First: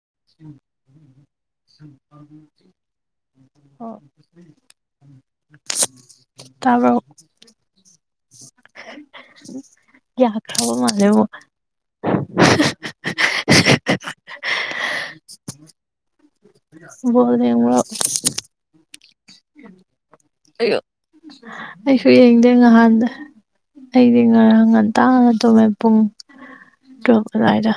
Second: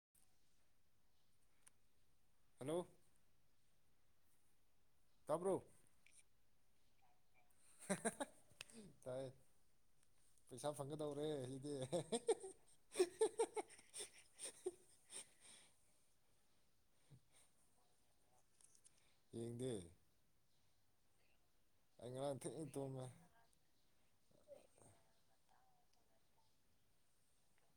ꯎ ꯎ ꯍꯜꯂꯣ ꯎ ꯑꯣ ꯇꯥꯕ꯭ꯔꯣ ꯇꯔꯕ ꯎ ꯇꯥꯏ ꯄꯩꯁꯥ ꯌꯥꯈ꯭ꯔꯕ ꯃꯥꯜꯂꯦꯕꯣ ꯐꯪꯒꯗꯧꯔꯦ ꯁꯤꯗꯤ ꯣꯅꯦ ꯌꯦꯡꯗꯤꯦ ꯎꯝ ꯑꯩꯁꯨ ꯌꯦꯡꯗꯦ ꯉꯍꯥꯟꯗ ꯑꯩꯗꯤ ꯉꯔ ꯉꯥꯟ ꯇꯥꯡꯉꯅ ꯇꯨꯝꯃꯦ ꯄꯨꯡ ꯇꯨꯛ ꯑꯗꯨꯗꯥꯏꯗ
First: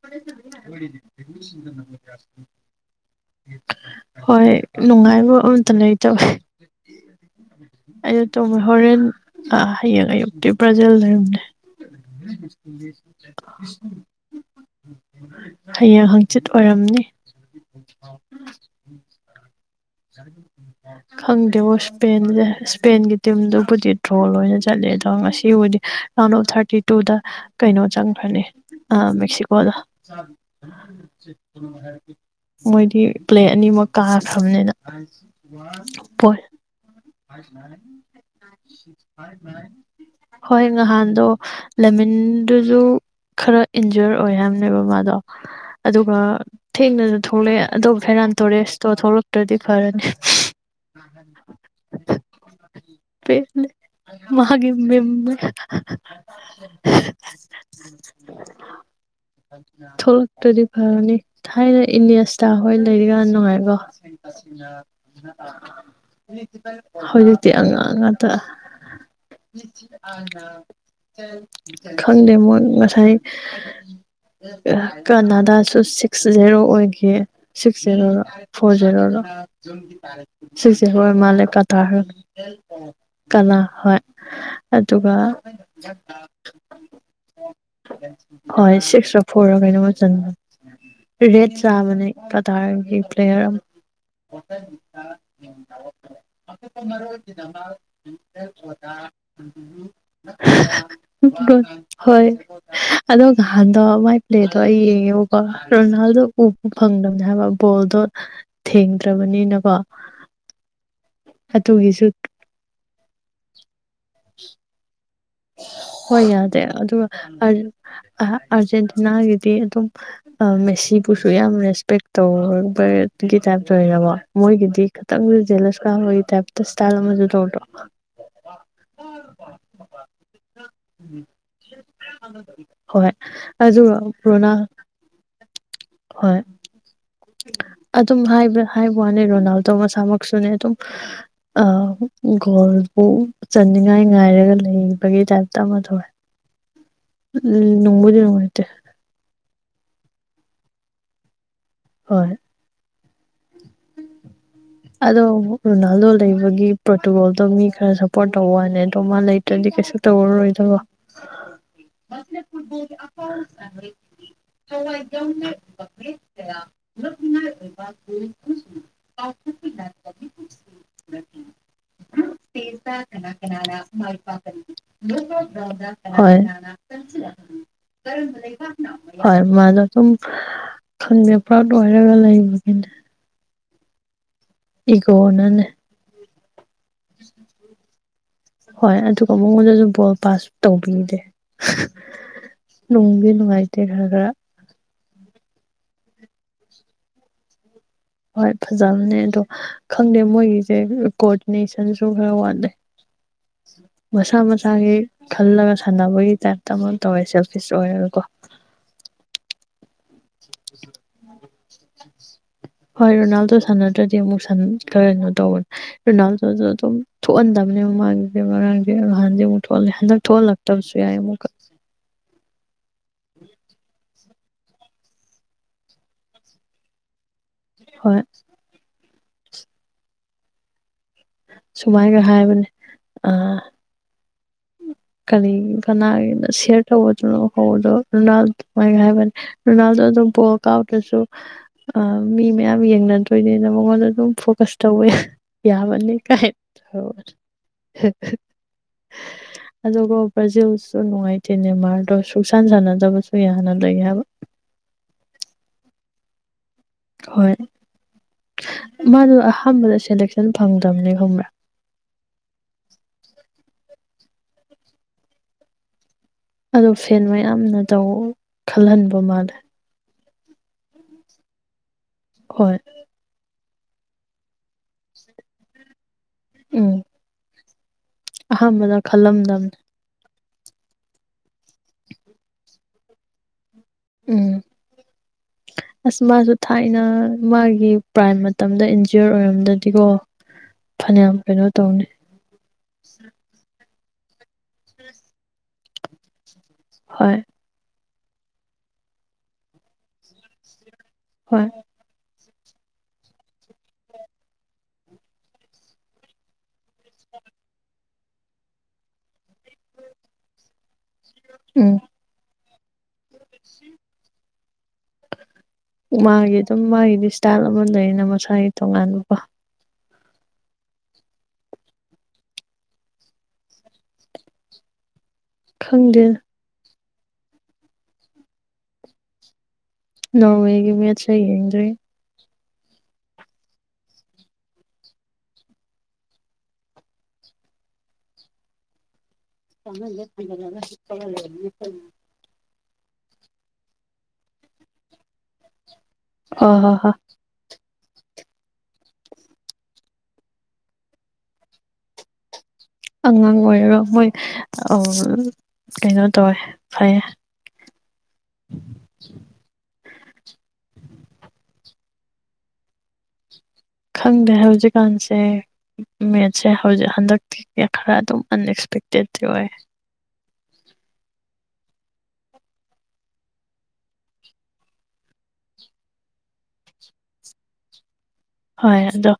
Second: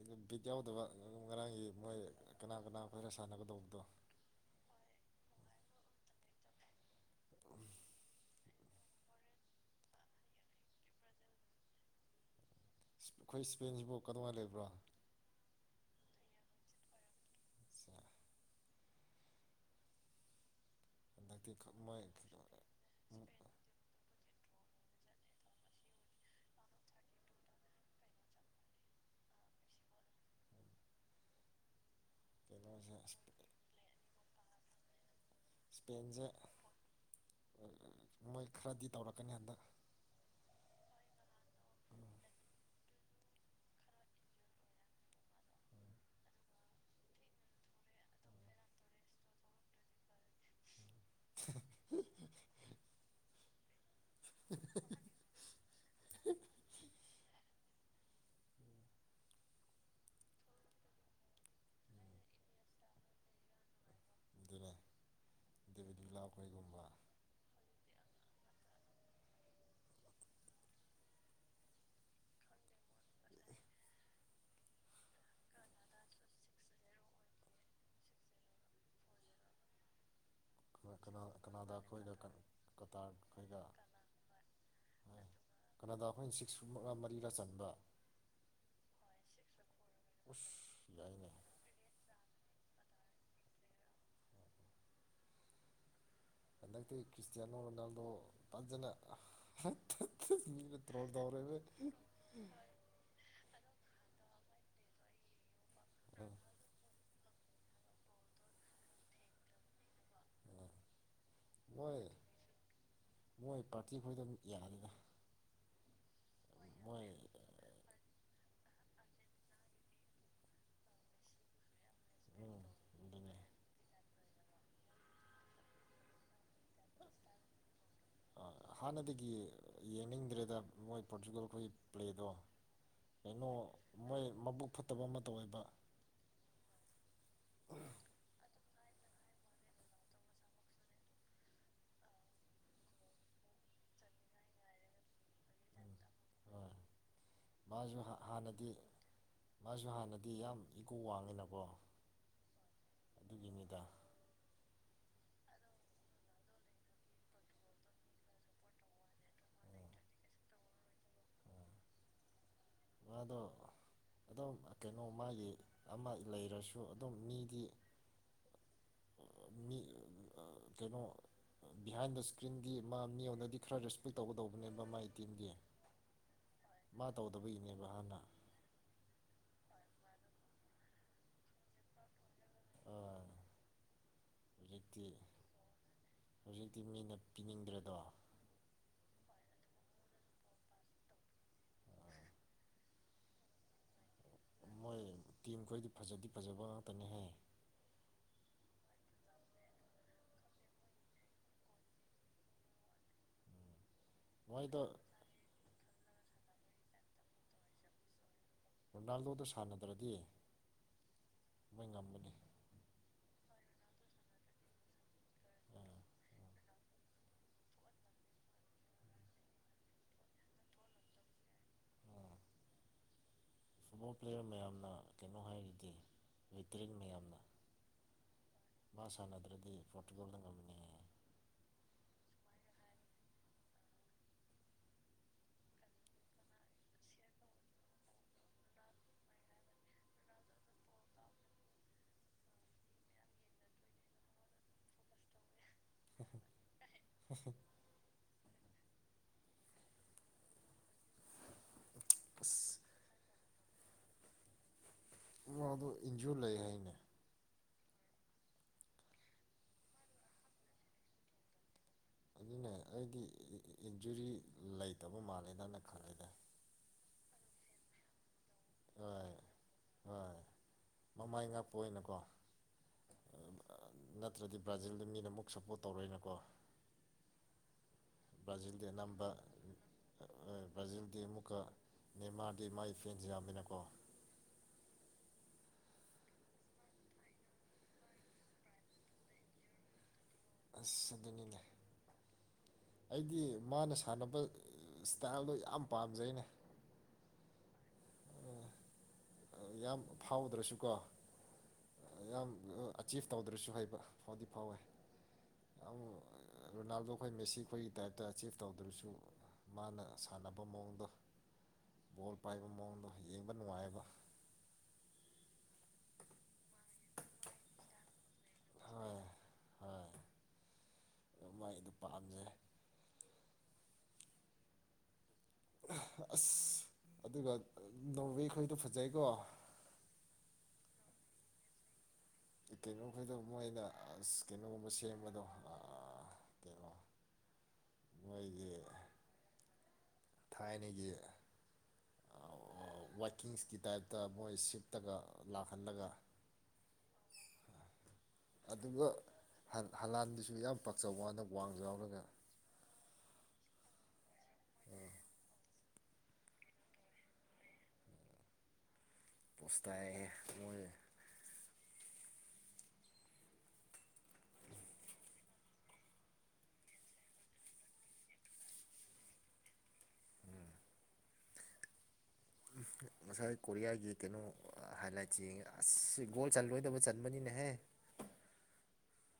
ꯏ ꯗ ꯌꯥꯎꯗꯕ ꯉꯔꯥꯡꯒꯤ ꯃꯣꯏ ꯀꯅꯥ ꯀꯅꯥ ꯑꯩꯈꯣꯏꯅ ꯁꯥꯟꯅꯒꯗꯧꯕꯗꯣ ꯍꯣꯏ ꯅꯨꯡꯉꯥꯏꯕꯣ ꯇ ꯆ ꯑ ꯇ ꯍꯣꯔꯦꯟ ꯍꯌꯦꯡ ꯑꯌꯨꯛꯇꯤ ꯕ꯭ꯔꯥꯖꯤꯜ ꯂꯩꯔꯝꯅꯦ ꯑꯩꯈꯣꯏ ꯏꯁꯄꯦꯟꯁꯤꯕꯨ ꯀꯗꯧꯉꯥꯏ ꯂꯩꯕ꯭ꯔꯣ ꯍ ꯍꯪ ꯆꯤꯠ ꯑꯣꯏꯔꯝꯅꯤ ꯆ ꯍꯟꯗꯛꯇꯤ ꯈꯪꯗꯦꯕ ꯃꯣꯏ ꯏꯁꯄꯦꯟꯁꯦ ꯏꯁꯄꯦꯟꯒꯤ ꯇꯤꯝꯗꯨꯕꯨꯗꯤ ꯗ꯭ꯔꯣ ꯂꯣꯏꯅ ꯆꯠ ꯆꯠꯂꯦ ꯑꯗꯣ ꯉꯁꯤꯕꯨꯕꯗꯤ ꯔꯥꯎꯟ ꯑꯣꯐ ꯊꯥꯔꯇꯤ ꯇꯨꯗ ꯀꯩꯅꯣ ꯆꯪꯈ꯭ꯔꯅꯤ ꯃꯦꯛꯁꯤꯀꯣꯗ ꯃꯣꯏꯗꯤ ꯀꯩꯅꯣꯁꯦ ꯄ꯭ꯂꯦ ꯑꯅꯤꯃꯛ ꯀꯥ ꯊꯝꯅꯤꯅ ꯑ ꯏꯁꯄꯦꯟꯁꯦ ꯍꯣꯏ ꯃꯣꯏ ꯈꯔꯗꯤ ꯇꯧꯔꯛꯀꯅꯤ ꯍꯟꯗꯛ ꯍꯣꯏ ꯉꯍꯥꯟꯗꯣ ꯂꯃꯤꯟꯗꯨꯁꯨ ꯈꯔ ꯏꯟꯖꯔ ꯑꯣꯏ ꯍꯥꯏꯕꯅꯦꯕ ꯃꯥꯗꯣ ꯑꯗꯨꯒ ꯊꯦꯡꯅꯁꯨ ꯊꯣꯛꯂꯛꯑꯦ ꯑꯗꯣ ꯐꯦꯔꯥꯟ ꯇꯣꯔꯦꯁꯇꯣ ꯊꯣꯛꯂꯛꯇ꯭ꯔꯗꯤ ꯐꯔꯅꯦ ꯑ ꯄꯁꯂ ꯃꯥꯒꯤꯃꯦꯃꯦ ꯊꯣꯛꯂꯛꯇꯗꯤ ꯐꯔꯅꯤ ꯊꯥꯏꯅ ꯏꯅꯦꯁꯇ ꯍꯣꯏ ꯂꯩꯔꯤꯀꯥꯟ ꯅꯨꯡꯉꯥꯏꯀꯣ ꯑꯗꯨꯅ ꯗꯦꯕꯤꯠ ꯕꯤꯂꯥ ꯈꯣꯏꯒꯨꯝꯕ ꯇꯅ ꯍꯗꯤ ꯈꯪꯗꯦ ꯃꯣꯏ ꯉꯁꯥꯏ ꯀꯅꯥꯗꯥꯁꯨ ꯁꯤꯛꯁ ꯖꯦꯔꯣ ꯑꯣꯏꯈꯤ ꯁꯤꯛꯁ ꯖꯦꯔꯣꯗꯣ ꯐꯣꯔ ꯖꯦꯔꯣꯗꯣ ꯒꯤ ꯇꯥꯔ ꯁꯤꯁꯦ ꯍꯣꯏ ꯀꯅꯥ ꯃꯥꯜꯂꯦ ꯀꯅꯥꯗ ꯀꯇꯥꯔ ꯑꯩꯈꯣꯏꯒ ꯀꯇꯥꯔ ꯀꯂꯥ ꯑꯩꯈꯣꯏꯒ ꯍꯣꯏ ꯑꯗꯨꯒ ꯀꯅꯥꯗ ꯑꯩꯈꯣꯏꯅ ꯁꯤꯛꯁ ꯃꯔꯤꯔꯥ ꯆꯟꯕ ꯍꯣꯏ ꯁꯤꯛꯁ ꯐꯣꯔ ꯀꯩꯅꯣꯃ ꯆꯟ ꯎꯁ ꯌꯥꯏꯅꯦ ꯔꯦꯠ ꯆꯥꯕꯅꯦ ꯇꯥꯔꯒꯤ ꯄ꯭ꯂꯦꯔꯝ ꯍꯇ ꯍꯟꯗꯛꯇꯤ ꯀ꯭ꯔꯤꯁꯇꯤꯌꯥꯅꯣ ꯔꯣꯅꯥꯜꯗꯣ ꯐꯖꯅ ꯃꯤꯅ ꯇ꯭ꯔꯣꯜ ꯇꯧꯔꯦꯃꯦ ꯍꯣꯏ ꯑꯗꯣ ꯉꯍꯥꯟꯗ ꯃꯥꯏ ꯂꯩꯗꯣ ꯑꯩ ꯌꯦꯡꯉꯦꯕꯕ ꯔꯣꯅꯥꯜꯗꯣ ꯎꯄ ꯐꯪꯕꯅꯦ ꯍꯥꯏꯕ ꯕꯣꯜꯗꯣ ꯊꯦꯡꯗ꯭ꯔꯕꯅꯤꯅꯀꯣ ꯃꯣꯏ ꯑꯗꯨꯒꯤꯁꯨ ꯃꯣꯏ ꯄꯥꯔꯇꯤ ꯈꯣꯏꯗ ꯑꯗꯨꯝ ꯌꯦꯜꯂꯅꯤꯒ ꯍꯣꯏ ꯌꯥꯗꯦ ꯑꯗꯨꯒ ꯑꯥꯔꯖꯦꯟꯇꯤꯅꯥꯒꯤꯗꯤ ꯑꯗꯨꯝ ꯃꯦꯁꯤꯕꯨꯁꯨ ꯌꯥꯝ ꯔꯦꯁꯄꯦꯛ ꯎꯝ ꯇꯧꯕ ꯑꯗꯨꯅꯦ ꯒꯤ ꯇꯥꯏꯞꯇ ꯑꯣꯏꯕ ꯃꯣꯏꯒꯤꯗꯤ ꯈꯤꯇꯪꯁꯨ ꯖꯦꯂꯁ ꯀꯥꯕꯒꯤ ꯇꯥꯏꯞꯇ ꯏꯁꯇꯥꯏꯜ ꯑꯃꯁꯨ ꯇꯧꯕꯗꯣ ꯑ ꯍꯥꯟꯅꯗꯒꯤ ꯌꯦꯡꯅꯤꯡꯕ ꯗ꯭ꯔꯦꯗ ꯃꯣꯏ ꯄꯣꯔꯆꯨꯒꯜ ꯑꯩꯈꯣꯏꯒꯤ ꯄ꯭ꯂꯦꯗꯣ ꯍꯣꯏ ꯀꯩꯅꯣ ꯑꯗꯨꯒ ꯃꯣꯏ ꯔꯣꯅꯥ ꯃꯕꯨꯛ ꯐꯠꯇꯕ ꯑꯃ ꯇꯧꯋꯦꯕ ꯍꯣꯏ ꯋꯥꯅꯦ ꯔꯣꯅꯥꯜꯗꯣ ꯃꯁꯥꯃꯛꯁꯨꯅꯦ ꯑꯗꯨꯝ ꯒꯣꯜꯕꯨ ꯆꯟꯅꯤꯡꯉꯥꯏ ꯉꯥꯏꯔꯒ ꯂꯩ ꯒꯤ ꯇꯥꯏꯞꯇ ꯑꯃ ꯎꯝ ꯊꯣꯛꯑꯦ ꯍꯣꯏ ꯎꯝ ꯃꯥꯁꯨ ꯅꯣꯡꯕꯨꯗꯤ ꯅꯨꯡꯉꯥꯏꯇꯦ ꯍꯥꯟꯅꯗꯤ ꯃꯥꯁꯨ ꯍꯥꯟꯅꯗꯤ ꯌꯥꯝ ꯏꯀꯣ ꯋꯥꯡꯉꯤꯅꯀꯣ ꯍꯣꯏ ꯑꯗꯨꯒꯤ ꯃꯤꯗ ꯑꯗꯣ ꯔꯣꯅꯥꯜꯗꯣ ꯂꯩꯕꯒꯤ ꯄ꯭ꯔꯣꯇꯨꯒꯣꯜꯗꯣ ꯃꯤ ꯈꯔ ꯁꯞꯄꯣꯔꯠ ꯇꯧꯕ ꯋꯥꯅꯦ ꯑꯗꯣ ꯃꯥ ꯂꯩꯇ꯭ꯔꯗꯤ ꯎꯝ ꯀꯩꯁꯨ ꯇꯧꯔꯔꯣꯏꯗꯕ ꯃꯥꯗꯣ ꯑꯗꯨꯝ ꯀꯩꯅꯣ ꯃꯥꯒꯤ ꯑꯃ ꯂꯩꯔꯁꯨ ꯑꯗꯨꯝ ꯃꯤꯗꯤ ꯃꯤ ꯀꯩꯅꯣ ꯕꯤꯍꯥꯏꯟ ꯗ ꯏꯁꯀ꯭ꯔꯤꯟꯒꯤ ꯃꯥ ꯃꯤꯉꯣꯟꯗꯗꯤ ꯈꯔ ꯔꯦꯁꯄꯦꯛ ꯇꯧꯒꯗꯧꯕꯅꯦꯕ ꯃꯒꯤ ꯇꯤꯝꯒꯤ ꯃꯥ ꯇꯧꯗꯕꯒꯤꯅꯦꯕ ꯍꯥꯟꯅ ꯍ ꯃꯅ ꯈꯟ ꯄ꯭ꯔꯥꯎ ꯇ ꯋꯥꯔꯒ ꯂ ꯀ ꯏꯒꯣ ꯅꯅꯦ ꯍꯧꯖꯤ ꯍꯣꯏ ꯑꯗꯨꯒ ꯃꯉꯣꯟꯗꯁꯨ ꯕꯣꯜ ꯄꯥꯁ ꯇꯧꯕꯤꯗꯦ ꯅꯨꯡꯗꯤ ꯅꯨꯡꯉꯥꯏꯇꯦ ꯈꯔ ꯈꯔ ꯃꯣꯏ ꯇꯤꯝ ꯈꯣꯏꯗꯤ ꯐꯖꯗꯤ ꯐꯖꯕ ꯉꯥꯛꯇꯅꯦꯍ ꯍꯣꯏ ꯐꯖꯕꯅꯦ ꯑꯗꯣ ꯈꯪꯗꯦ ꯃꯣꯏꯒꯤꯁꯦ ꯀꯣꯑꯣꯗꯤꯅꯦꯁꯟꯁꯨ ꯈꯔ ꯋꯥꯠꯂꯦ ꯃꯁꯥ ꯃꯣꯏꯗꯣ ꯃꯁꯥꯒꯤ ꯈꯜꯂ ꯁꯥꯟꯅꯕꯒꯤ ꯇꯥꯏꯞꯇ ꯑꯃꯨꯛ ꯇꯧꯔꯦ ꯁꯔꯐꯤꯁ ꯑꯣꯏꯔꯒꯀꯣ ꯔꯣꯅꯥꯜꯗꯣꯗ ꯁꯥꯟꯅꯗ꯭ꯔꯗꯤ ꯃꯣꯏ ꯉꯝꯒꯅꯤ ꯍꯣꯏ ꯔꯣꯅꯥꯜꯗꯣ ꯁꯥꯟꯅꯗ꯭ꯔꯗꯤ ꯑꯃꯨꯛ ꯀꯩꯅꯣ ꯇꯧꯕꯅꯦ ꯎꯝ ꯔꯣꯅꯥꯜꯗꯣꯗ ꯑꯗꯨꯝ ꯊꯣꯛꯍꯟꯗꯕꯅꯦ ꯃꯥꯒꯤꯁꯦ ꯃꯔꯥꯡꯁꯦ ꯅꯍꯥꯟꯗꯤ ꯑꯃꯨꯛ ꯊꯣꯛꯍꯜꯂꯦ ꯍꯟꯗꯛ ꯊꯣꯛꯍꯜꯂꯛꯇꯕꯁꯨ ꯌꯥꯏ ꯑꯃꯨꯛꯀ ꯎꯝ ꯐꯨꯠꯕꯣꯜ ꯄ꯭ꯂꯦꯌꯔ ꯃꯌꯥꯝꯅ ꯀꯩꯅꯣ ꯍꯥꯏꯔꯗꯤ ꯇꯔꯤꯛ ꯃꯌꯥꯝꯅ ꯍꯣꯏ ꯃꯥ ꯁꯥꯟꯅꯗ꯭ꯔꯗꯤ ꯄꯣꯔꯇꯨꯒꯜꯗ ꯉꯝꯃꯤꯟꯅꯉꯦ ꯁꯨꯃꯥꯏꯒ ꯍꯥꯏꯕꯅꯦ ꯑꯥ ꯀꯔꯤꯒꯤ ꯀꯅꯥꯒꯤꯅ ꯁꯤꯌꯥꯔ ꯇꯧꯕꯗꯨꯅ ꯍꯧꯕꯗꯣ ꯔꯣꯅꯥꯜꯗꯃꯥꯏꯅ ꯍꯥꯏꯕꯅꯤ ꯔꯣꯅꯥꯜꯗꯣ ꯑꯗꯨꯝ ꯕꯣꯜ ꯑꯥꯎꯠꯇꯁꯨ ꯃꯤ ꯃꯌꯥꯝ ꯌꯦꯡꯅꯗꯣꯏꯅꯤꯅ ꯃꯉꯣꯟꯗ ꯑꯗꯨꯝ ꯐꯣꯀꯁ ꯇꯧꯕ ꯌꯥꯕꯅꯤ ꯀ ꯁꯁꯨ [unintelligible] ꯑꯗꯨꯒ ꯄ꯭ꯔꯖꯤꯁꯨ ꯅꯨꯡꯉꯥꯏꯇꯦꯅꯦ ꯃꯥ ꯁꯨ ꯁꯥꯟ ꯑꯁ ꯁꯥꯟꯅꯖꯕ ꯑꯗꯨ ꯌꯥꯅꯗ꯭ꯔꯣꯏ ꯍꯥꯏꯕ ꯋꯥ ꯑꯗꯨ ꯏꯟꯖꯤꯑꯣ ꯂ ꯍꯥꯏ ꯍꯣꯏ ꯃꯥꯗꯣ ꯑꯍꯥꯟꯕꯗ ꯁꯦꯂꯦꯛꯁꯟ ꯐꯪꯗ꯭ꯔꯕꯅꯦ ꯈꯪꯕ꯭ꯔꯥ ꯑꯗꯨꯅꯦ ꯑꯩꯒꯤ ꯖꯨꯔꯤ ꯂꯩꯇꯕ ꯃꯥꯜꯂꯦꯅꯅ ꯈꯜꯂꯦꯗ ꯑꯣ ꯐꯦꯟ ꯃꯌꯥꯝꯅ ꯇꯧ ꯈꯜꯍꯟꯕ ꯍꯣꯏ ꯃꯥꯜꯂꯦ ꯍꯣꯏ ꯃꯃꯥꯏ ꯉꯥꯛꯄ ꯑꯣꯏꯅꯀꯣ ꯍꯣꯏ ꯅꯠꯇ꯭ꯔꯗꯤ ꯕ꯭ꯔꯥꯖꯤꯜꯗ ꯃꯤꯅ ꯑꯃꯨꯛ ꯁꯞꯄꯣꯔꯠ ꯇꯧꯔꯣꯏꯅꯀꯣ ꯎꯝ ꯕ꯭ꯔꯥꯖꯤꯜꯗꯤ ꯑꯍꯥꯟꯕꯅ ꯑꯅꯝꯕ ꯈꯜꯂꯝꯗꯝꯅꯤ ꯕ꯭ꯔꯥꯖꯤꯜꯗꯤ ꯑꯃꯨꯛꯀ ꯅ ꯃꯥꯥꯗꯤ ꯃꯥꯥꯏ ꯐꯦꯟꯁꯦ ꯌꯥꯝꯃꯤꯅꯀꯣ ꯎꯝ ꯑꯁ ꯃꯥꯁꯨ ꯊꯥꯏꯅ ꯃꯥꯒꯤ ꯄ꯭ꯔꯥꯏꯝ ꯃꯇꯝꯗ ꯏꯟꯖꯔ ꯑꯣꯏꯔꯝꯗ꯭ꯔꯗꯤꯀꯣ ꯑꯁ ꯑꯗꯨꯅꯤꯅꯦ ꯑꯩꯗꯤ ꯃꯥꯅ ꯊꯥꯟꯅꯅꯕ ꯍꯣꯏ ꯑꯣ ꯌꯥꯝ ꯐꯥꯎꯗ꯭ꯔꯁꯨꯀꯣ ꯍꯣꯏ ꯌꯥꯝ ꯑꯆꯤꯞ ꯇꯧꯗ꯭ꯔꯁꯨ ꯍꯩꯕ ꯐꯥꯎꯗꯤ ꯐꯥꯎꯋꯦ ꯌꯥꯝ ꯔꯣꯅꯥꯜꯗꯣ ꯑꯩꯈꯣꯏ ꯃꯦꯁꯤ ꯑꯩꯈꯣꯏꯒꯤ ꯇꯥꯏꯞꯇ ꯑꯆꯤꯞ ꯇꯧꯗ꯭ꯔꯁꯨ ꯃꯥꯅ ꯁꯥꯟꯅꯕ ꯃꯑꯣꯡꯗꯣ ꯎꯝ ꯄꯥꯏ ꯌꯦꯡꯕ ꯅꯨꯡꯉꯥꯏꯕ ꯃꯥꯒꯤ ꯑꯗꯨꯝ ꯃꯥꯒꯤꯗꯤ ꯏꯁꯇꯥꯏꯜ ꯑꯃ ꯂꯩꯅ ꯃꯁꯥꯒꯤ ꯍꯣꯏ ꯇꯣꯉꯥꯟꯕꯀꯣ ꯃꯥꯏ ꯑꯗꯨ ꯄꯥꯝꯃꯦ ꯈꯪꯗꯦ ꯑꯁ ꯑꯗꯨꯒ ꯅꯧꯕ ꯑꯩꯈꯣꯏꯗ ꯐꯖꯩꯀꯣ ꯅ ꯍꯦꯒꯤ ꯃꯁ ꯌꯦꯡꯡꯔꯤ ꯀꯩꯅꯣꯈꯩꯗꯣ ꯃꯣꯏꯅ ꯑꯁ ꯀꯩꯅꯣꯒꯨꯝꯕ ꯁꯦꯝꯕꯗꯣ ꯀꯩꯅꯣ ꯃꯣꯏꯒꯤ ꯊꯥꯏꯅꯒꯤ [unintelligible] ꯋꯥꯏꯀꯤꯡꯁꯀꯤ ꯇꯥꯏꯞꯇ ꯃꯣꯏ ꯁꯤꯞꯇꯒ ꯂꯥꯛꯍꯜꯂꯒ [unintelligible] ꯑꯗꯨꯒ ꯍꯂꯥꯟꯗꯨꯁꯨ ꯌꯥꯝ ꯄꯥꯛꯆꯕ ꯋꯥꯅ ꯋꯥꯡꯁꯨ ꯌꯥꯎꯔꯒ ꯑꯉꯥꯡ ꯑꯣꯏꯔꯒ ꯃꯣꯏ ꯀꯩꯅꯣ ꯇꯧꯋꯦ ꯐꯩꯌꯦ ꯄꯣꯁꯇꯥꯏ ꯃꯣꯏ ꯈꯪꯗ꯭ꯔꯦ ꯍꯧꯖꯤꯛꯀꯥꯟꯁꯦ ꯃꯦꯠꯁꯦ ꯍꯧꯖꯤꯛ ꯍꯟꯗꯛꯇꯤ ꯈꯔ ꯑꯗꯨꯝ ꯑꯟꯑꯛꯁꯄꯦꯛꯇꯦꯠꯇꯤ ꯑꯣꯏ ꯉꯁꯥꯏ ꯀꯣꯔꯤꯌꯥꯒꯤ ꯀꯩꯅꯣ ꯍꯥꯏꯂꯥꯏꯠꯁꯤꯉꯦ ꯑꯁ ꯒꯣꯜ ꯆꯜꯂꯣꯏꯗꯕ ꯆꯟꯕꯅꯤꯅꯍꯦ ꯍꯣꯏ ꯑꯗꯣ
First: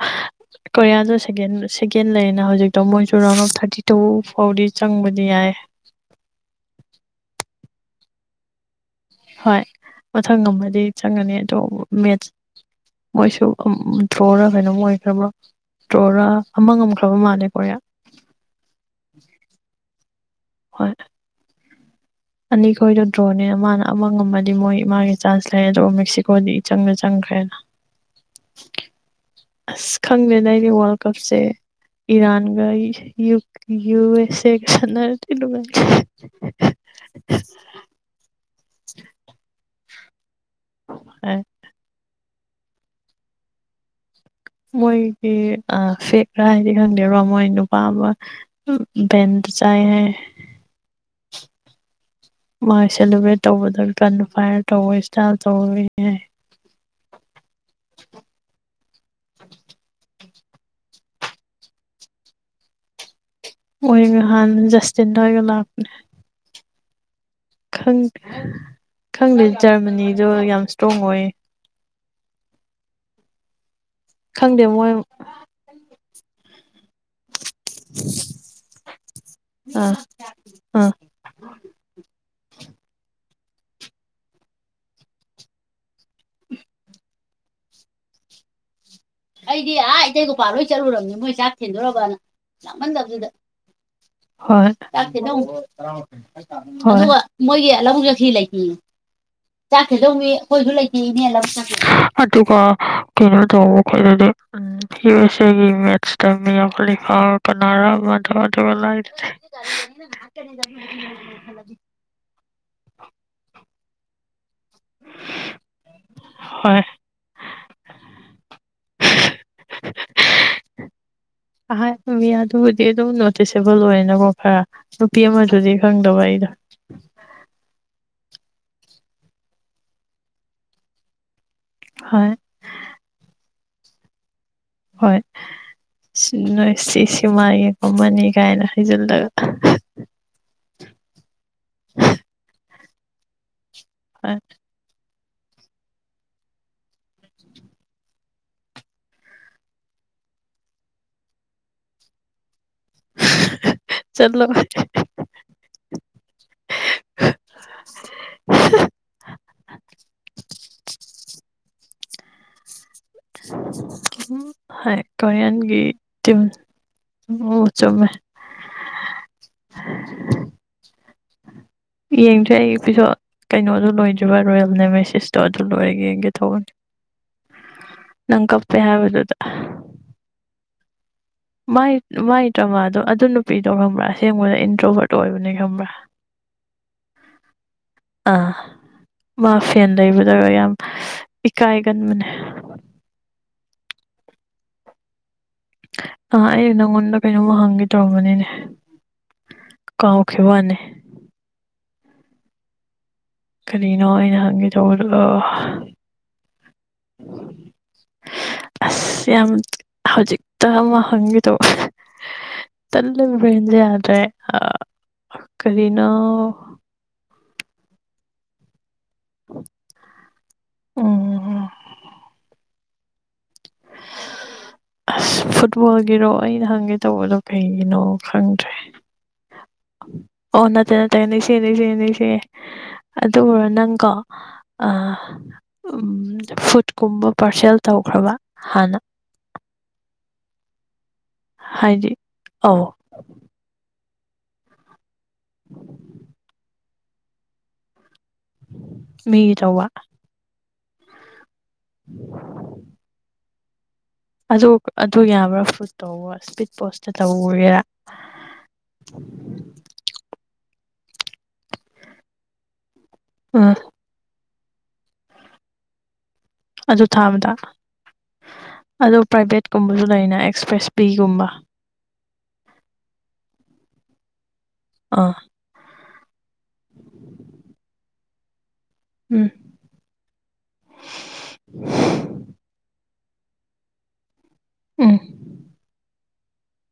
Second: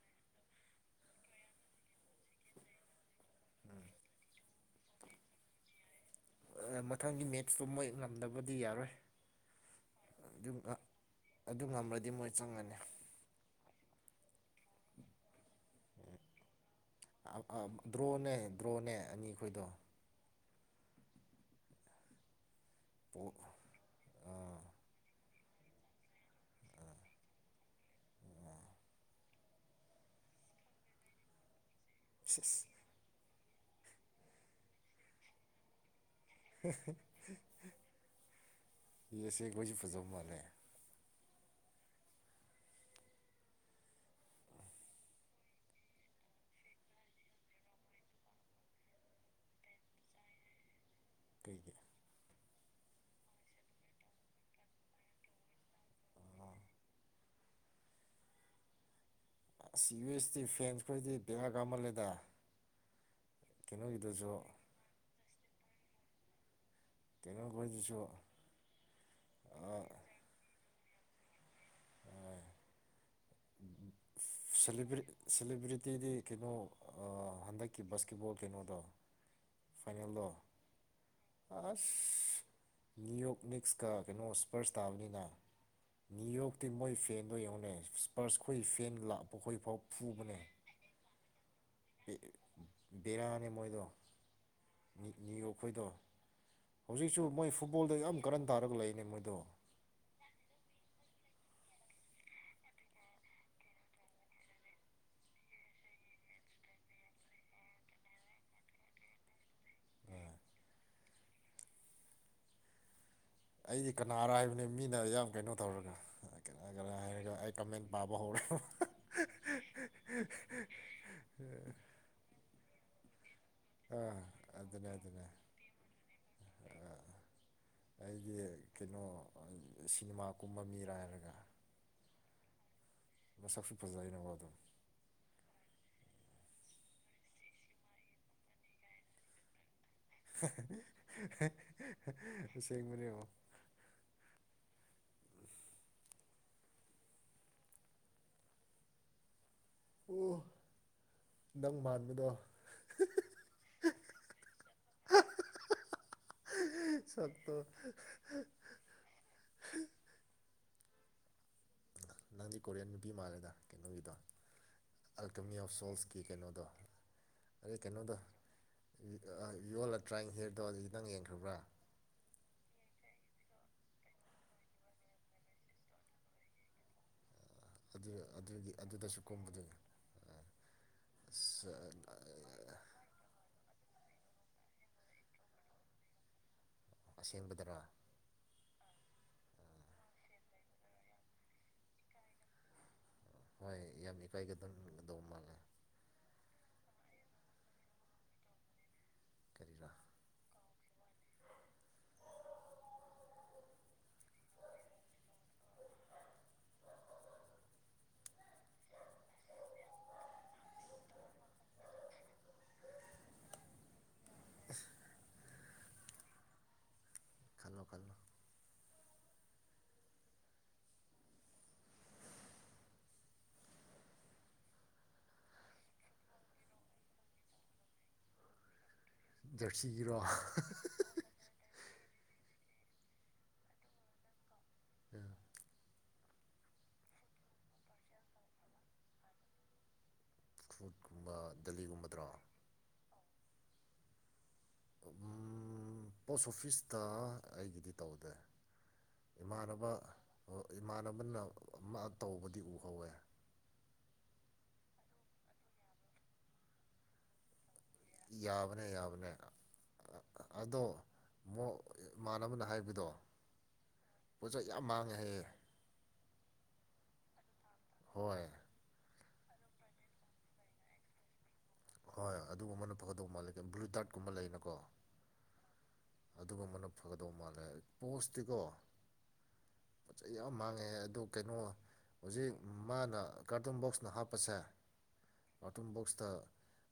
ꯀꯣꯔꯤꯌꯥꯗ ꯁꯦꯦꯟ ꯁꯦꯀꯦꯟ ꯂꯩꯌꯦꯅ ꯍꯧꯖꯤꯛꯇꯣ ꯃꯣꯏꯁꯨ ꯔꯥꯎꯟ ꯑꯣꯐ ꯊꯥꯔꯇꯤ ꯇꯨ ꯐꯥꯎꯗꯤ ꯆꯪꯕꯗꯤ ꯌꯥꯏ ꯃꯊꯪꯒꯤ ꯃꯦꯠꯁꯇꯣ ꯃꯣꯏ ꯉꯝꯗꯕꯗꯤ ꯌꯥꯔꯣꯏ ꯍꯣꯏ ꯃꯊꯪ ꯑꯗꯨ ꯑꯃꯗꯤ ꯆꯪꯒꯅꯤ ꯑꯗꯣ ꯑꯗꯨ ꯉꯝꯃꯗꯤ ꯃꯦ ꯃꯣꯏ ꯆꯪꯉꯅꯤ ꯃꯣꯏꯁꯨ ꯊ꯭ꯔꯣꯔ ꯀꯩꯅꯣꯝ ꯑꯣꯏꯈ꯭ꯔꯕ꯭ꯔꯣ ꯇꯣꯔ ꯑꯃ ꯉꯝꯈ꯭ꯔꯕ ꯑ- ꯃꯥꯜꯂꯦ ꯑ- ꯀꯣꯔꯤꯌꯥ ꯗ꯭ꯔꯣꯅꯦ ꯗ꯭ꯔꯣꯅꯦ ꯑꯅꯤ ꯑꯩꯈꯣꯏꯗꯣ ꯍꯣꯏ ꯑꯅꯤꯈꯣꯏꯗꯣ ꯄꯣ- ꯗ꯭ꯔꯣꯅꯦꯅ ꯃꯥꯅ ꯑꯃ ꯉꯝꯃꯗꯤ ꯑꯥ ꯃꯣꯏ ꯃꯥꯒꯤ ꯆꯥꯟꯁ ꯂꯩ ꯑꯗꯨ ꯃꯦꯛꯁꯤꯀꯣꯗꯤ ꯏꯆꯪꯗ ꯆꯪꯈ꯭ꯔꯦꯅ ꯑꯁ ꯈꯪꯗꯦꯅ ꯑꯩꯅꯦ ꯋꯥꯔꯜ ꯀꯞꯁꯦ ꯏꯔꯥꯟꯒ ꯁꯤꯁ [unintelligible] [unintelligible] ꯏꯁꯦ ꯣꯏꯁꯨ ꯐꯖꯕ ꯃꯥꯅꯦ [unintelligible] ꯍ [unintelligible] ꯃꯣꯏꯒꯤ ꯐꯦꯛꯀ꯭ꯔꯥ ꯍꯥꯏꯗꯤ ꯈꯪꯗꯦꯕꯣ ꯃꯣꯏ ꯅꯨꯄꯥ ꯑꯃ ꯕꯦꯟꯗ ꯆꯥꯏ ꯍꯥꯏ ꯀꯩꯗ ꯃꯥꯥꯏ ꯁꯦꯂꯦꯕ꯭ꯔꯦꯠ ꯇꯧꯕꯗ ꯀꯟꯅ ꯐꯥꯏꯌꯔ ꯇꯧꯋ ꯏꯁꯇꯥꯏꯜ ꯇꯧꯔꯣꯏ ꯑꯁ ꯌꯨ ꯑꯦꯁ ꯇꯤ ꯐꯦꯟꯁ ꯈꯣꯏꯗꯤ ꯕꯦꯔꯥ ꯀꯥꯃꯜꯂꯦꯗ ꯑꯣꯏ ꯀꯩꯅꯣꯒꯤꯗꯨꯁꯨ ꯉꯍꯟ ꯍꯥꯟꯖꯁꯇ [unintelligible] ꯀꯩꯅꯣꯈꯣꯏꯗꯨꯁꯨ ꯈꯪꯗꯦ ꯖꯔꯃꯅꯤꯗꯣ ꯌꯥꯝ ꯇꯨꯡꯒꯣꯏ ꯃꯣꯏ ꯁꯦꯂꯤꯦꯕ꯭ꯔꯤꯇꯤꯗꯤ ꯀꯩꯅꯣ ꯍꯟꯗꯛꯀꯤ ꯕꯥꯁꯀꯦꯠꯕꯣꯜ ꯀꯩꯅꯣꯗꯣ ꯑꯥ ꯐꯥꯏꯅꯦꯜꯗꯣ ꯑꯥ ꯑꯁ ꯅ꯭ꯌꯨ ꯌꯣꯛ ꯄ ꯃꯤꯅꯤꯛꯁꯀ ꯀꯩꯅꯣ ꯁ꯭ꯄꯔꯁ ꯇꯥꯕꯅꯤꯅ ꯅꯅꯤꯌꯨ ꯌꯣꯔꯇꯤ ꯃꯣꯏ ꯐꯦꯟꯕ ꯌꯧꯅꯦ ꯄꯔꯁꯈꯣꯏ ꯐꯦꯟ ꯑꯩꯗꯤ ꯑꯥ ꯐꯨꯕꯅꯦ ꯏꯇꯩꯒꯣꯄꯥ ꯂꯣꯏ ꯆꯠꯂꯨꯔꯕꯅꯤ ꯃꯣꯏ ꯆꯥꯛ ꯕꯦ ꯊꯦꯟꯗꯣꯔꯔꯕꯅ ꯌꯥꯝꯥꯃꯟꯗꯕꯗꯨꯗ ꯕꯦꯔꯥꯅꯦ ꯃꯣꯏꯗꯣ ꯆꯥꯛ ꯅꯤ- ꯊꯗꯧ ꯅꯤꯌꯣ ꯑꯩꯈꯣꯏꯗꯣ ꯑꯗꯨꯒ ꯍꯧꯖꯤꯛꯁꯨ ꯃꯣꯏ ꯃꯣꯏꯒꯤ ꯐꯨꯠꯕꯣꯜꯗ ꯂꯧꯕꯨꯛ ꯌꯥꯝ ꯆꯁꯤ ꯀꯔꯟ ꯂꯩꯇꯅꯤ ꯇꯥꯔꯒ ꯂꯩꯅꯦ ꯃꯣꯏꯗꯣ ꯆꯥꯛ ꯊꯦꯟꯗꯧꯅꯤ ꯑꯩꯈꯣꯏꯁꯨ ꯂꯩꯇ ꯑꯗꯨꯒ ꯀꯩꯅꯩꯅꯣ ꯇ ꯑꯩꯈꯣꯏꯗꯗꯤꯁꯒꯤ ꯃꯦꯠꯁꯇ ꯃꯤ ꯑꯃꯥ ꯀꯅꯥꯔꯝꯕ ꯑꯗꯨꯒ ꯑꯗꯨꯒ ꯂꯥꯛꯦ ꯑꯩꯗꯤ ꯀꯅꯥꯔ ꯍꯥꯏꯕꯅꯦꯕ ꯃꯤꯅ ꯌꯥꯝ ꯀꯩꯅꯣ ꯇꯧꯔꯒ ꯀꯦꯔ ꯍꯣꯏ ꯀꯔ ꯍꯥꯏꯔꯒ ꯑꯩ ꯀꯃꯦꯟ ꯄꯥꯕ ꯍꯧꯔ ꯗꯤꯁꯑꯦꯕꯜ ꯑꯣꯏꯅꯀꯣ ꯈꯔ ꯅꯨꯄꯤ ꯑꯃꯗꯨꯗꯤ ꯈꯪꯗꯕ ꯑꯩꯗꯣ ꯑꯩꯒꯤ ꯀꯩꯅꯣ ꯁꯤꯅꯦꯃꯥ ꯀꯨꯝꯕ ꯃꯤꯔ ꯍꯥꯏꯔꯒ ꯍꯣꯏ ꯃꯁꯛꯁꯨ ꯐꯖꯩ ꯑꯩꯅ ꯋꯥꯗꯣ ꯍꯣꯏ ꯁꯤ ꯅꯣꯏ ꯁꯤ ꯁꯤꯃꯒꯤꯡ ꯀꯣꯃꯅꯤ ꯀꯥꯏꯅ ꯍꯩꯖꯤꯜꯂꯒ ꯇ ꯃꯣ ꯑ ꯎ ꯑꯣ ꯅꯪ ꯃꯥꯟꯕꯗꯣ ꯆꯠꯂꯣ ꯁꯠ ꯂꯪ ꯀꯣꯔꯤꯌꯥꯟ ꯄꯤ ꯃꯥꯜꯂꯦꯗ ꯀꯩꯅꯣꯒꯤꯗꯣ ꯍꯣꯏ ꯑꯜꯀꯃꯤ ꯑꯣꯐ ꯀꯣꯔꯤꯌꯟꯒꯤ ꯁꯣꯜꯁꯀꯤ ꯇꯤꯝ ꯀꯩꯅꯣꯗꯣ ꯑꯣ ꯑꯗꯨꯗꯩ ꯆꯨꯝꯃꯦ ꯀꯩꯅꯣꯗꯣ ꯌꯣꯜꯂ ꯇ꯭ꯔꯥꯏ ꯍꯤꯌꯔꯗꯣ ꯍꯧ ꯈꯤꯇꯪ ꯌꯦꯡ ꯊꯕ꯭ꯔꯥ ꯌꯦꯡꯗ꯭ꯔꯦ ꯑꯩ ꯄꯤꯁꯣ ꯀꯩꯅꯣꯗꯣ ꯂꯣꯏꯗ꯭ꯔꯤꯕ ꯔꯣꯌꯦꯜꯅꯦ ꯃꯦꯁꯤꯦꯁꯇꯣ ꯑꯗꯨ ꯂꯣꯏꯔꯒ ꯌꯦꯡꯒꯦ ꯊꯧꯕꯅꯦ ꯑꯗꯨ ꯑꯗꯨꯒꯤ ꯑꯗꯨꯗꯁꯨ ꯀꯨꯝꯕꯗꯨꯅꯤ ꯑꯁ ꯃꯥꯏ ꯃꯥꯏ ꯗ꯭ꯔꯃꯥꯗꯣ ꯑꯗꯨ ꯅꯨꯄꯤꯗꯣ ꯈꯪꯕ꯭ꯔꯥ ꯑꯁꯦꯡꯕꯗ ꯏꯟꯗ꯭ꯔꯣꯚꯔꯠ ꯑꯣꯏꯕꯅꯦ ꯈꯪꯕ꯭ꯔꯥ ꯑꯁꯦꯡꯕꯗꯔꯥ ꯑꯥ ꯃꯥ ꯐꯦꯟ ꯂꯩꯕꯗꯒ ꯌꯥꯝ ꯏꯀꯥꯏꯒꯟꯕꯅꯦ ꯍꯣꯏ ꯌꯥꯝ ꯏꯀꯥꯏꯒꯗꯧꯒꯗꯧꯕ ꯃꯥꯜꯂꯦ ꯑ ꯑꯩ ꯅꯪꯉꯣꯟꯗ ꯀꯩꯅꯣꯝꯃ ꯍꯪꯒꯦ ꯇꯧꯝꯕꯅꯤꯅꯦ ꯀꯔꯤꯔꯥ ꯀꯥꯎ ꯈ ꯋꯥꯅꯦ ꯀꯔꯤꯅꯣ ꯑꯩꯅ ꯍꯪꯒꯦ ꯇꯧꯕꯗꯣ ꯑꯁ ꯌꯥꯝ ꯍꯧꯖꯤꯛꯇ ꯑꯃ ꯍꯪꯒꯦ ꯇꯧꯕ ꯇꯜꯂ ꯕ꯭ꯔꯦꯟꯁꯦ ꯌꯥꯗ꯭ꯔꯦ ꯀꯔꯤꯅꯣ ꯈꯜꯂꯣ ꯈꯜꯂꯣ ꯎꯝ ꯑꯁ ꯐꯨꯠꯕꯣꯜꯒꯤꯔꯣ ꯑꯩꯅ ꯍꯪꯒꯦ ꯇꯧꯕꯗꯣ ꯀꯩꯒꯤꯅꯣ ꯈꯪꯗ꯭ꯔꯦ ꯖꯔꯁꯤꯒꯤꯔꯣ ꯑꯣ ꯅꯠꯇꯦ ꯅꯠꯇꯦ ꯅꯤꯡꯁꯤ ꯅꯤꯡꯁꯤꯁꯤ ꯑꯗꯨꯔꯣ ꯅꯪꯀꯣ ꯐꯨꯗꯀꯨꯝꯕ ꯄꯥꯔꯁꯦꯜ ꯇꯧꯈ꯭ꯔꯕ ꯍꯥꯟꯅ ꯐꯨꯠꯀꯨꯝꯕ ꯍꯥꯏꯗꯤ ꯗꯦꯜꯂꯤꯒꯨꯝꯕꯗ꯭ꯔꯣ ꯑ ꯄꯣꯁ ꯑꯣꯐꯤꯁꯇ ꯑꯩꯒꯤꯗꯤ ꯇꯧꯅꯤ ꯃꯤꯒꯤ ꯇꯧꯕ ꯏꯃꯥꯟꯅꯕ ꯏꯃꯥꯟꯅꯕꯅ ꯃꯥ ꯇꯧꯕꯗꯤ ꯎꯍꯧꯋꯦ ꯑꯗꯨ ꯑꯗꯨ ꯌꯥꯕ꯭ꯔꯥ ꯐꯨꯠ ꯇꯧꯕ ꯏꯁꯄꯤꯠ ꯄꯣꯁꯇ ꯇꯧꯒꯦꯔꯥ ꯌꯥꯕꯅꯦ ꯌꯥꯕꯅꯦ ꯑꯗꯣ ꯏꯃꯥꯟꯅꯕꯅ ꯍꯥꯏꯕꯗꯣ ꯑꯝ ꯄꯣꯠꯁꯛ ꯌꯥꯝ ꯃꯥꯡꯉꯦꯍ ꯑꯗꯨ ꯊꯥꯕꯗ ꯍꯣꯏꯣꯏ ꯑꯗꯣ ꯄ꯭ꯔꯥꯏꯚꯦꯠꯀꯨꯝꯕꯁꯨ ꯂꯩꯅ ꯑꯦꯛꯁꯄ꯭ꯔꯦꯁ ꯄꯕꯤꯒꯨꯝꯕ ꯍꯣꯏ ꯑꯗꯨꯒꯨꯝꯕꯅ ꯐꯒꯗꯧꯕꯧ ꯃꯥꯜꯂꯦ ꯕ꯭ꯂꯨ ꯇꯔꯠꯀꯨꯝꯕ ꯂꯩꯅꯀꯣ ꯑꯥ ꯑꯗꯨꯒꯨꯝꯕꯅ ꯐꯒꯗꯧ ꯃꯥꯜꯂꯦ ꯄꯣꯁꯇꯤꯀꯣ ꯎꯝ ꯄꯣꯠꯆꯩ ꯌꯥꯝ ꯃꯥꯡꯉꯦ ꯑꯗꯨ ꯀꯩꯅꯣ ꯍꯧꯖꯤꯛ ꯃꯥꯅ ꯀꯔꯇꯨ ꯕꯣꯛꯁꯅ ꯍꯥꯞꯄ ꯄꯁ ꯎꯝ ꯑꯣꯇꯟ ꯕꯣꯛꯁꯇ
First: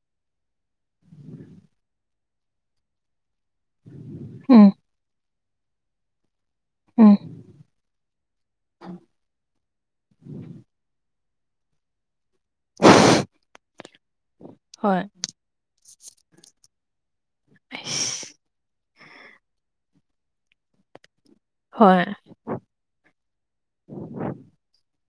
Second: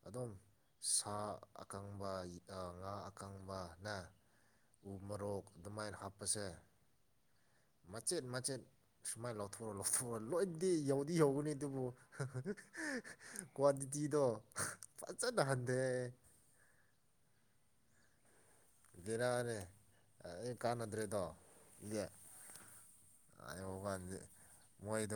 ꯑꯗꯨꯝ ꯁꯥ ꯑꯀꯪꯕ ꯉꯥ ꯎꯝ ꯎꯃꯔꯣꯛ ꯑꯗꯨꯃꯥꯏꯅ ꯍꯥꯞꯄꯁꯦ ꯎꯝ ꯃꯆꯦꯠ ꯃꯆꯦꯠ ꯁꯨꯃꯥꯏꯅ ꯂꯧꯊꯣꯛꯑ ꯂꯧꯊꯣꯛ ꯂꯣꯏꯗꯤ ꯌꯧ ꯗꯤ ꯌꯧꯒꯅꯤ ꯑꯗꯨꯕꯨ ꯀ꯭ꯋꯥꯟꯇꯤꯇꯤꯗꯣ ꯍꯣꯏ ꯐꯖꯅ ꯍꯟꯊꯦ ꯑꯩꯁ ꯔꯅꯦ ꯑꯩ ꯀꯥꯟꯅꯗ꯭ꯔꯦꯗꯣ ꯍꯣꯏ ꯌ‌ ꯑꯅꯤ ꯃꯥꯛ ꯃꯣꯏ